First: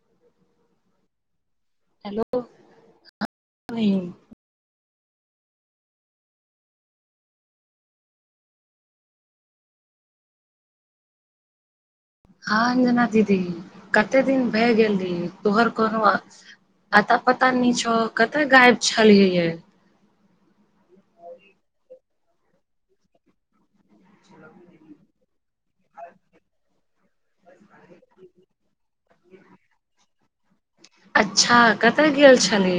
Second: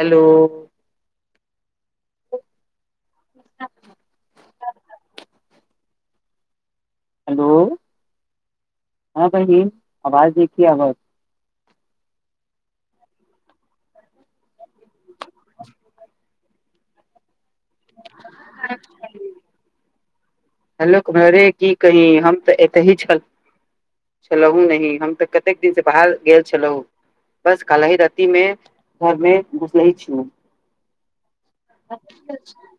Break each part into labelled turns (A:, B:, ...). A: Hello
B: hello
A: hello हाँ बहिन आवाज नइखे आवत।
B: हाँ अंजना दीदी कते दिन भए गेल रहियै तोहर कोनो आता पता न छौ कतय गायब छलियै ये?
A: हेलो घरे की कहीये हम तऽ एते ही छल। छलहुँ नहि हम तऽ कतेक दिनसँ बाहर गेल छलहुँ। बस कालहि रातिमे घरमे घूसहै छलहूँ
B: अच्छा कतय गेल छली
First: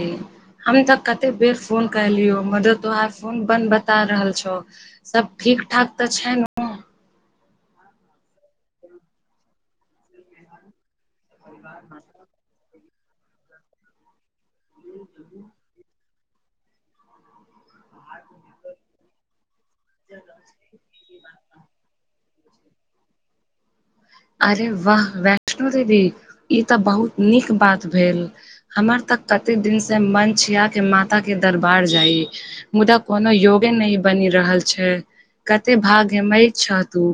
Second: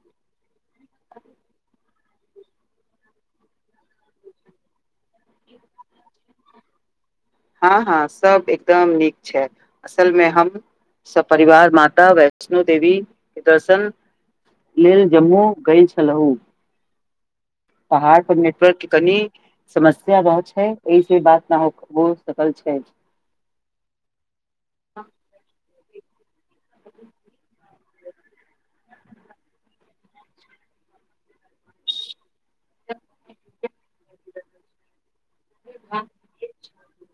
B: हम तऽ कते बेर फोन कलियो मगर तोहार फोन बन्द बता रहल छौ। सब ठीक ठाक तऽ छै ने?
A: हाँ हाँ सब एकदम नीक छै असलमे हम स परिवार माता वैष्णो देवीके दर्शन लेल जम्मू गेय छलहूँ पहाड़ पर नेटवर्कके कनि समस्या रहत छै एहिसे बात ना हो कतह छै
B: अरे वाह वैष्णो देवी ई तऽ बहुत नीक बात भेल। हमर तक कते दिन से मन छिया के माता के दरबार जाइ मुदा कोनो योगे नहि बनि रहल छै। कते भाग हे मै छतू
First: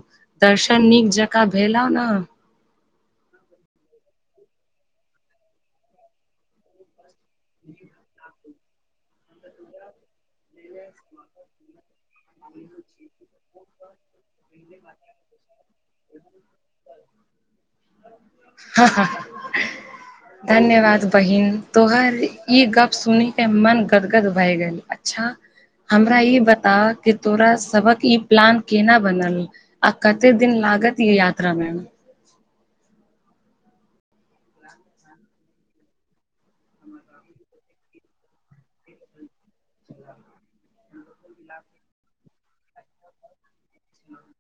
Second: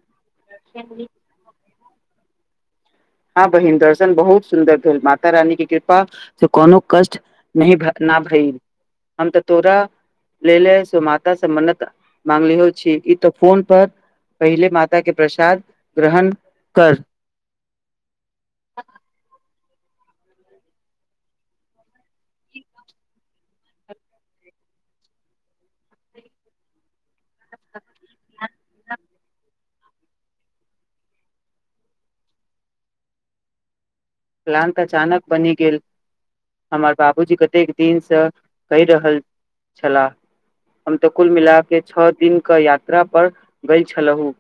B: दर्शन
A: छै
B: नीक जकाँ भेलहु ने
A: हाँ बहिन दर्शन बहुत सुन्दर भेल माता रानीके कृपा से कोनो कष्ट नहि भे-ना भई हम तऽ तोरा लेले स माता से मन्नत मांगले हो छी ई तऽ फोन पर पहिले माता के प्रसाद ग्रहण कर
B: हँ-ह-हँ
A: [inaudible]
B: धन्यवाद बहिन तोहर ई गप सुनके मन गदगद भए गेल अच्छा हमरा ई बताव कि तोरा सबक ई प्लान केना बनल? आ कते दिन लागत ई यात्रा मे?
A: प्लान तऽ अचानक बनी गेल। हमर बाबूजी कतेक दिनस कहि रहल छलाह हम तऽ कुल मिला के छओ दिनक के यात्रा पर गय छलहुँ।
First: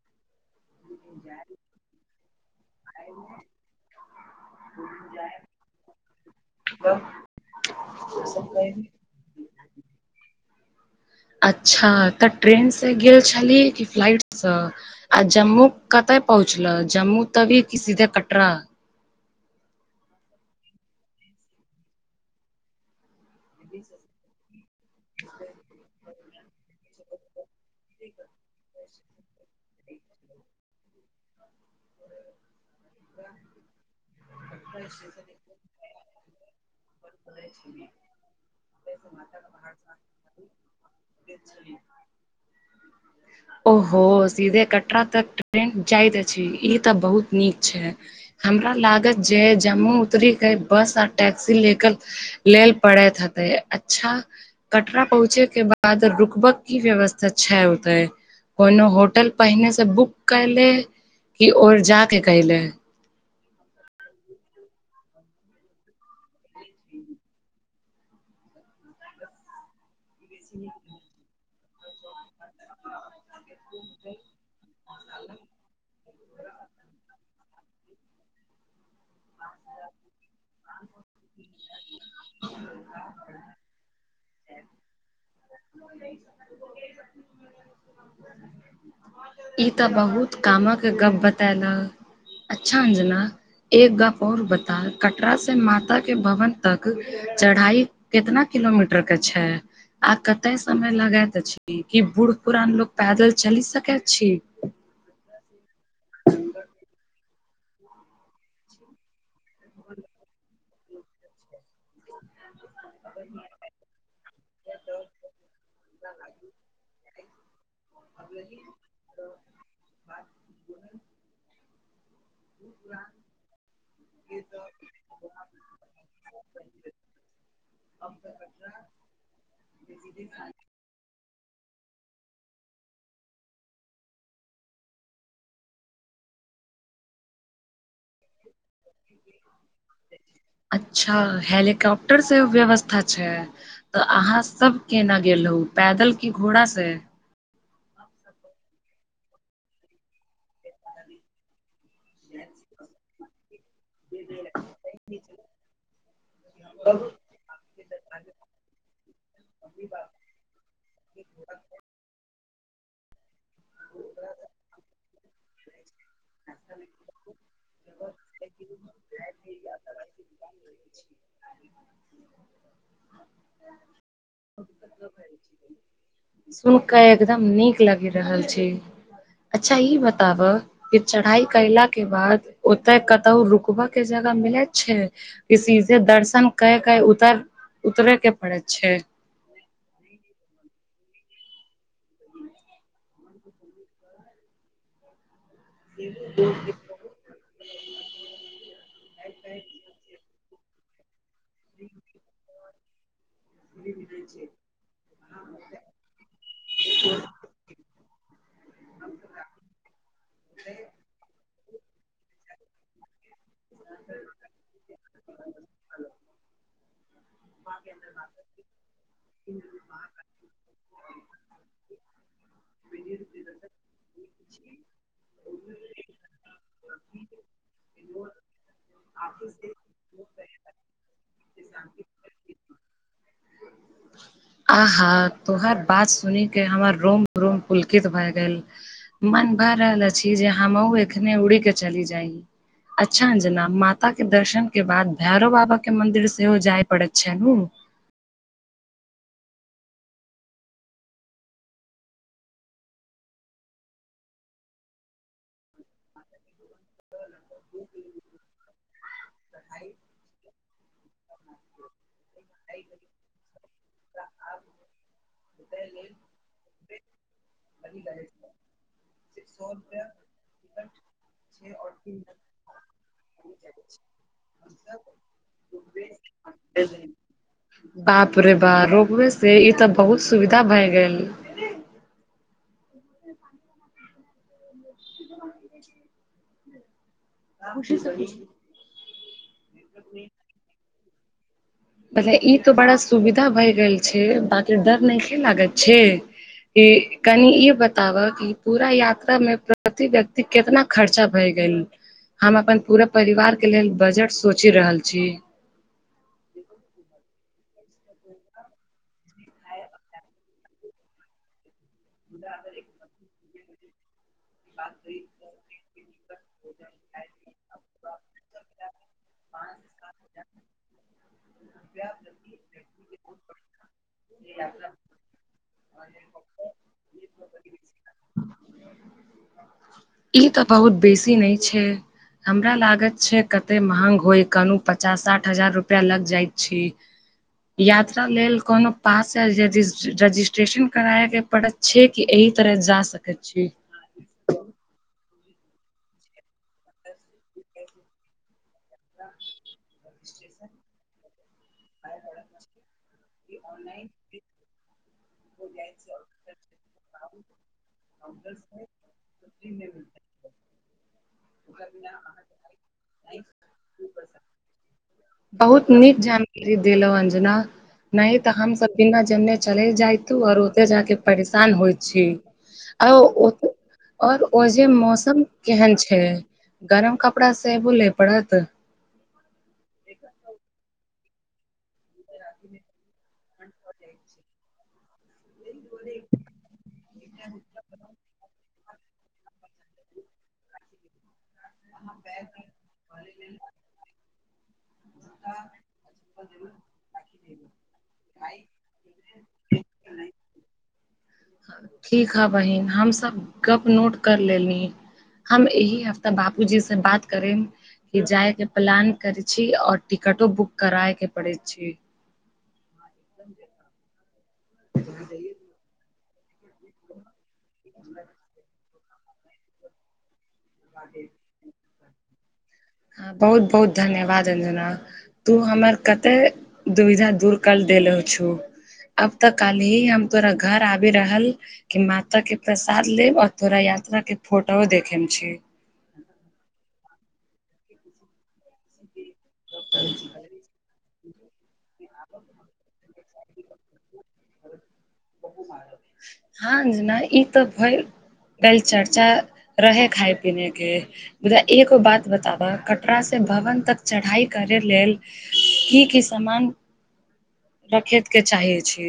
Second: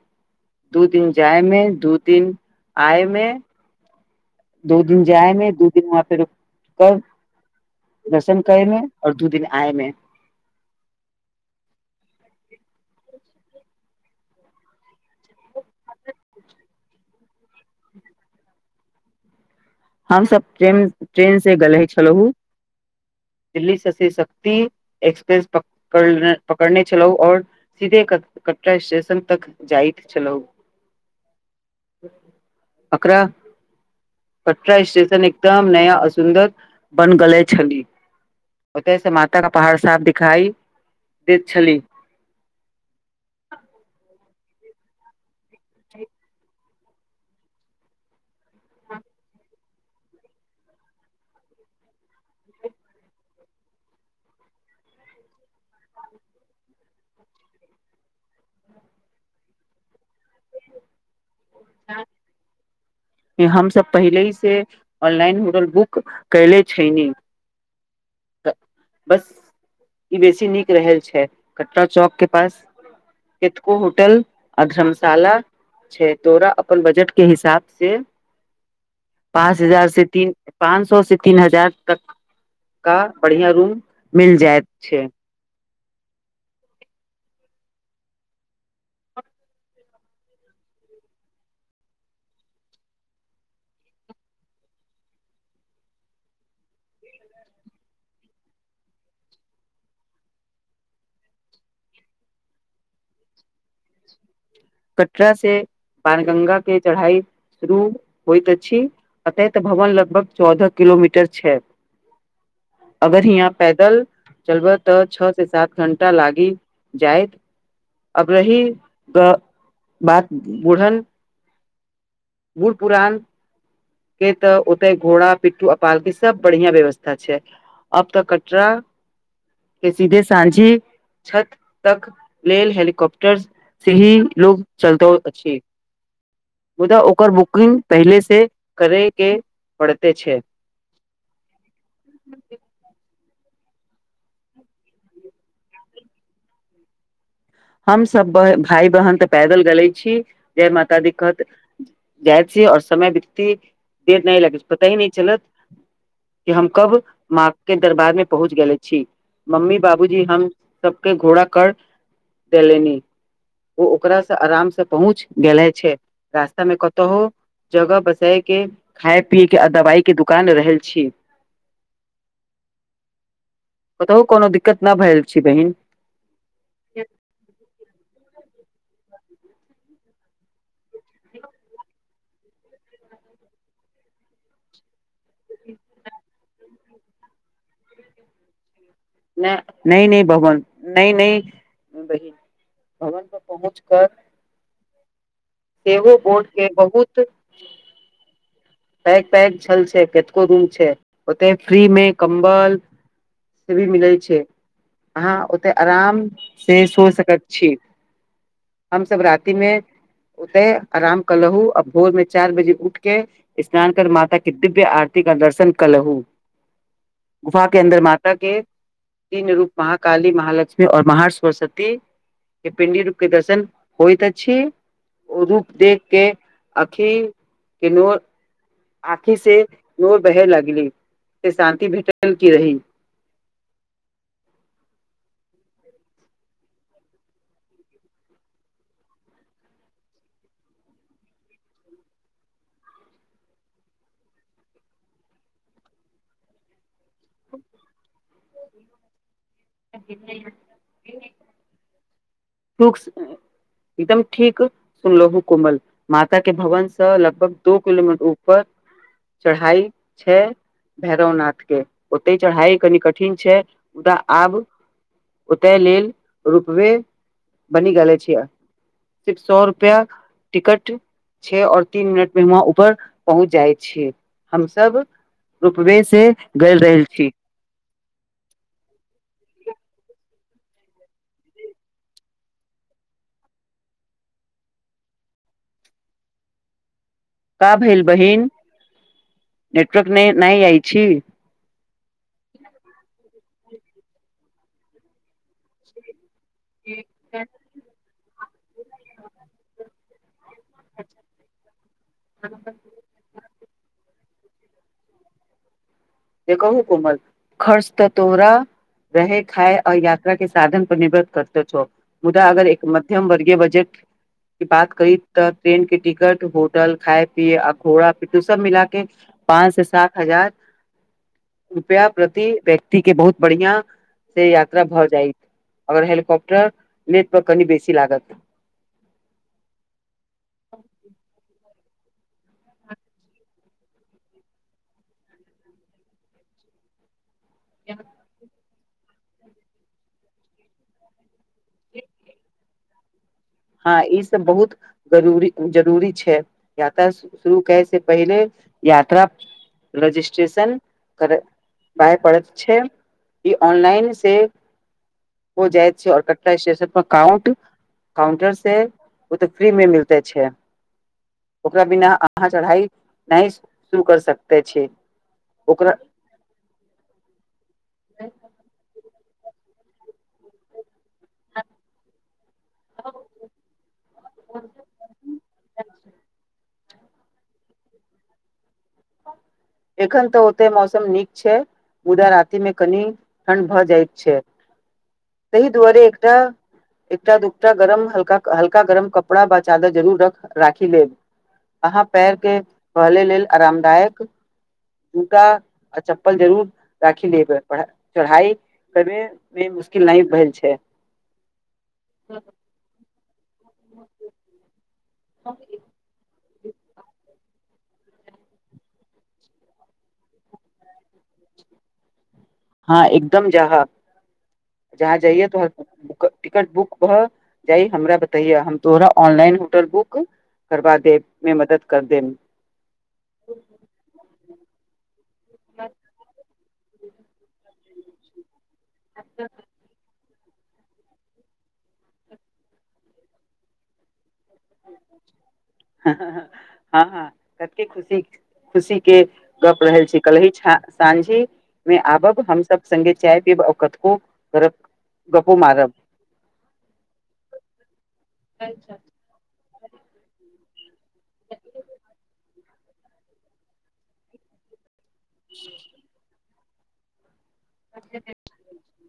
A: दू दिन जायमे दू दिन आय मे दू दिन जायमे दू दिन वहाँ पे रुक कर दर्शन करै मे- आओर दू दिन आए मे
B: अच्छा तऽ ट्रेनसँ गेल छलियै कि फ्लाइटसँ, आ जम्मू कते पहुँचलऽ जम्मूतवी की सीधे कटरा।
A: हमसब ट्रेन ट्रेन से गेल छलहु दिल्लीसँ शिव शक्ति एक्सप्रेस पकड़-पकड़ने छलहूँ आओर सीधे कटरा स्टेशन तक जाइत छलहु एकरा कटरा स्टेशन एकदम नया आ सुन्दर बन गेले छली ओते से माता के पहाड़ साफ दिखाई देैत छली।
B: ओहो सीधे कटरा तक ट्रेन जायत अछि ई तऽ बहुत नीक छै, हमरा लागत जे जम्मू उतरिके बस आ टैक्सी लेेकर लेल पड़ैत हतै अच्छा कटरा पहुँचेके बाद रुकबक की व्यवस्था छै ओतेह कोनो होटल पहिने से बुक केले कि ओ र जा के केले।
A: हमसब पहिले ही से ऑनलाइन होटल बुक केले छैलिहीं [unintelligible] ई बेसी नीक रह छै कटरा चौक के पास कतको होटल आ धर्मशाला छै, तोरा अपन बजट के हिसाब से पाँच हजार से तीन पाँच सौ से तीन हजार तक का बढ़ियाँ रूम मिल जायत छै
B: [unintelligible]
A: [inaudible]
B: ई तऽ बहुत कामक गप बतेलऽ अच्छा अंजना एक गप आओर बता कटरा से माताके भवन तक चढ़ाई कितना किलोमीटर के छै। आ कते समय लगैत अछि की बूढ़ पुरान लोग पैदल चलि सकैत छी।
A: कटरा से बाण गंगाके चढ़ाई शुरू होइत अछि अते तऽ भवन लगभग चौदह किलोमीटर छै अगर हियाँ पैदल चलबै तऽ छओ से सात घंटा लागि जायत अब रही ग- बात बुढ़ल बुढ़ पुरान के तऽ ओते घोड़ा पिट्टू आ पालकी सब बढ़ियाँ व्यवस्था छै अब तऽ कटरा के सीधे साँझी छत तक लेल हेलीकॉप्टर से ही लोग चलतो अछि मुदा ओकर बुकिंग पहिले से से करैके पड़ते छै
B: अच्छा हेलीकॉप्टर से व्यवस्था छै, तऽ अहाँ सब केना गेलहूँ पैदल की घोड़ा से
A: हम सभ ब- भाय बहन तऽ पैदल गेले छी। जय माता दी कहत जाय छी आओर समय बितती के नहि लगत पता ही नहि चलत कि हम कब माँ के दरबारमे पहुँच गेले छी। मम्मी बाबूजी हम सबके घोड़ा कर देलनि ओ ओकरा सँ आराम से पहुँच गेले छै रास्ता में कतहु जगह बसे के खाय पी के दवाई के दुकान रहे छी कतहु कोनो दिक्कत न भेल छी बहिन।
B: सुन के एकदम नीक लागि रहल छी अच्छा ई बताब कि चढ़ाई कयला के बाद ओते कतहु रुकबा के जगह मिलैत छै की सीधे दर्शन कय के उतर उतरे के पड़े छै।
A: नय नहि नहि भगन नहि नहि बहिन भवन पर पहुँच पर कर सेहो बोर्ड के बहुत पैक पैक छल छै केतको रूम छै ओतय फ्री मे कम्बल फ्री भी मिलै छै अहाँ ओते आराम से सो सकत छी हम सब राति मे ओते आराम कलहु अब भोर मे चार बजे उठ के स्नान कर माता के दिव्य आरती क दर्शन कलहु गुफा के अन्दर माता के तीन रूप महाकाली महालक्ष्मी ओर महासरस्वती के पिंडी रूप के दर्शन होइत अछि उधर देख के अखि के नोर आँखि से जोर बहे लगली से शांति भेटल की रही।
B: आहा तोहर बात सुन के हमर रोम रोम पुलकित भए गेल। मन भए रहल अछि जे हमहु एखने उड़ी के चली जाइ अच्छा अंजना माता के दर्शन के बाद भैरो बाबा के मंदिर सेहो जायत पडै़य छै हूँ
A: [unintelligible] [unintelligible] एकदम ठीक सुनलो कोमल माता के भवन त लगभग दो किलोमीटर ऊपर चढ़ाई छै। भैरवनाथ के ओते चढ़ाई कनि कठिन छै मुदा आब ओते लेल रूपवे बनी गेले छिय सिर्फ सौ रुपया टिकट छे और तीन मिनट मे वहाँ ऊपर पहुँच जाइ छी हमसब रूपमे से गेल रहल छी।
B: बाप रे बा रोपबे से ई त बहुत सुविधा भए गेल ह
A: का भेल बहिन। नेटवर्क नय नहि आइ छी।
B: मतलब ई तो बड़ा सुविधा भए गेल छै बाकि डर नहि खै लागत छै ई कनि ई बताब कि पूरा यात्रा मे प्रति व्यक्ति केतना खर्चा भए गेल हम अपन पूरा परिवार के लेल बजट सोचि रहल छी
A: जे कहू कोमल खर्च त तोरा रहे खाय आओर यात्रा के साधन पर निर्भर करते छो मुदा अगर एक मत मध्यमवर्गीय बजट क बात करी त ट्रेन के टिकट होटल खाय पिय आ घोड़ा पी सब मिला के पाँच से सात हजार रुपआ प्रति व्यक्ति के बहुत बढ़िया से यात्रा भऽ जायत आओर हेलीकॉप्टर नेट पर कनि बेसी लागत।
B: ई ते बहुत बेसी न छै हमरा लागत छै कते महंग होइ कनु पचास साठ हजार रुपआ लग जाइत छी यात्रा लेल कोनो पास या रजिस्ट्रेशन कराय के पड़त छै कि एहि तरह जा सके छी
A: हँ ई सब बहुत जरूरी जरूरी छै यात्रा शुरू करे से पहिले यात्रा रजिस्ट्रेशन कर बाय पड़ैत छै। ई ऑनलाइन से हो जाइत छै आओर कटरा स्टेशन पर काउंट काउंटर से ओ तऽ फ्री मे मिलते छै ओकरा बिना अहाँ चढ़ाई नहि शुरू कर सकते छै ओकरा
B: ई देलहु अंजना नहि तऽ हम सब बिना जनने चले जायतू आओर ओते जाक परेशान होइ छी। आ आओर ओ जेे मौसम केहन छै गरम कपड़ा सेहो ले पड़त
A: एखन तऽ ओते मौसम नीक छै मुदा रातिमे कनि ठण्ड भऽ जाइत छै तहि दुआरे एकटा एकटा दूटा गरम हल्का हल- एकटा गरम कपड़ा बच्चा क जरूर रख राखी लेब अहाँ पैर के पहले लेल आराम जूता आ चप्पल जरूर राखि लेब चढ़ाई करने मे मुश्किल नहि भेल छै
B: ठीक ह बहिन हमसब गप नोट कर लेल ली हम एहि हफ्ता बाबूजी से बात करेब कि जाय के प्लान करे छी आओर टिकटो बुक कराय के पड़ै छै
A: हाँ एकदम जहाँ जहाँ जाइयए तो टिकट बुक भ- जाइ हमरा बतैह हम तोहरा ऑनलाइन होटल बुक करबा देबमे मदद कर देब
B: हाँ बहुत बहुत धन्यवाद अंजना तू हमर कते दुविधा दूर करल देलो छूँ अब तऽ काल ही हम तोरा घर आबि रहल के माता के प्रसाद लेब और तोरा यात्रा के फोटो देखेम छै
A: हाँ हाँ कते खुशी खुशीके गप रहल छी कहलि छ साँझि मे आबब हम सब सङ्गे चाय पीब ओ कथो करब गपो मारब
B: हाँ जेना ई तऽ भए गेल चर्चा रहै खाय पीनेके मुदा एगो बात बताबऽ कटरा से भवन तक चढ़ाई करे लेल की की समान रखेत के चाहे छी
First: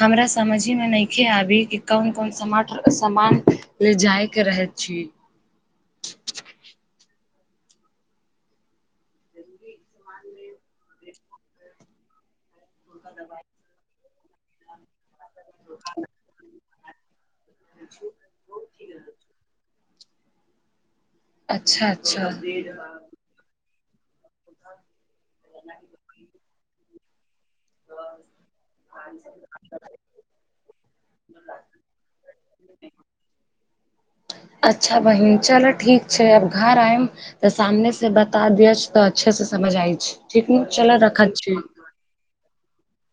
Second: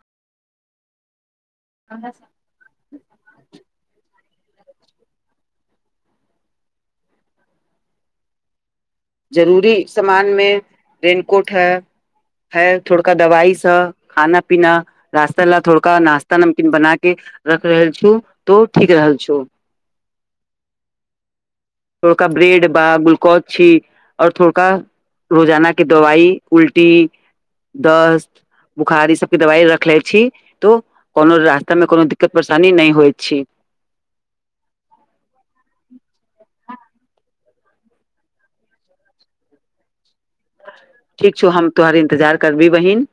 B: हमरा समझीमे नहिखे आबी की कोन कोन समठ समान ले जाय के रहे छी
A: जरूरी सामानमे रेन कोट है है थोड़का दवाइसँ खाना पीना रास्ता लए थोड़का नास्ता नमकीन बना के रख रहल छौ तो ठीक रहल छौ [inaudible]
B: अच्छा
A: थोड़का
B: अच्छा
A: ब्रेड बा ग्लूकोज छी आओर थोड़का रोजाना के दवाई उल्टी दस्त बुखार ई सबके दवाइ रखले छी तो कोनो रास्तामे कोनो दिक्कत परेशानी नहि होइत छी [inaudible]
B: अच्छा बहिन चलो ठीक छै अब घर आएम त सामने से बता दिय त अच्छे से समझ आय छै ठीक नु चल रखैत छीयो
A: तोहर इन्तजार करबी बहिन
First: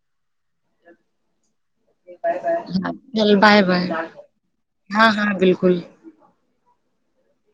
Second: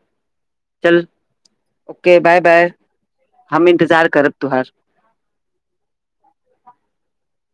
A: चलु त ओके बाय बाय
B: चल बाय
A: हम
B: बाय
A: इंतजार करब तुहार
B: हँ हँ बिल्कुल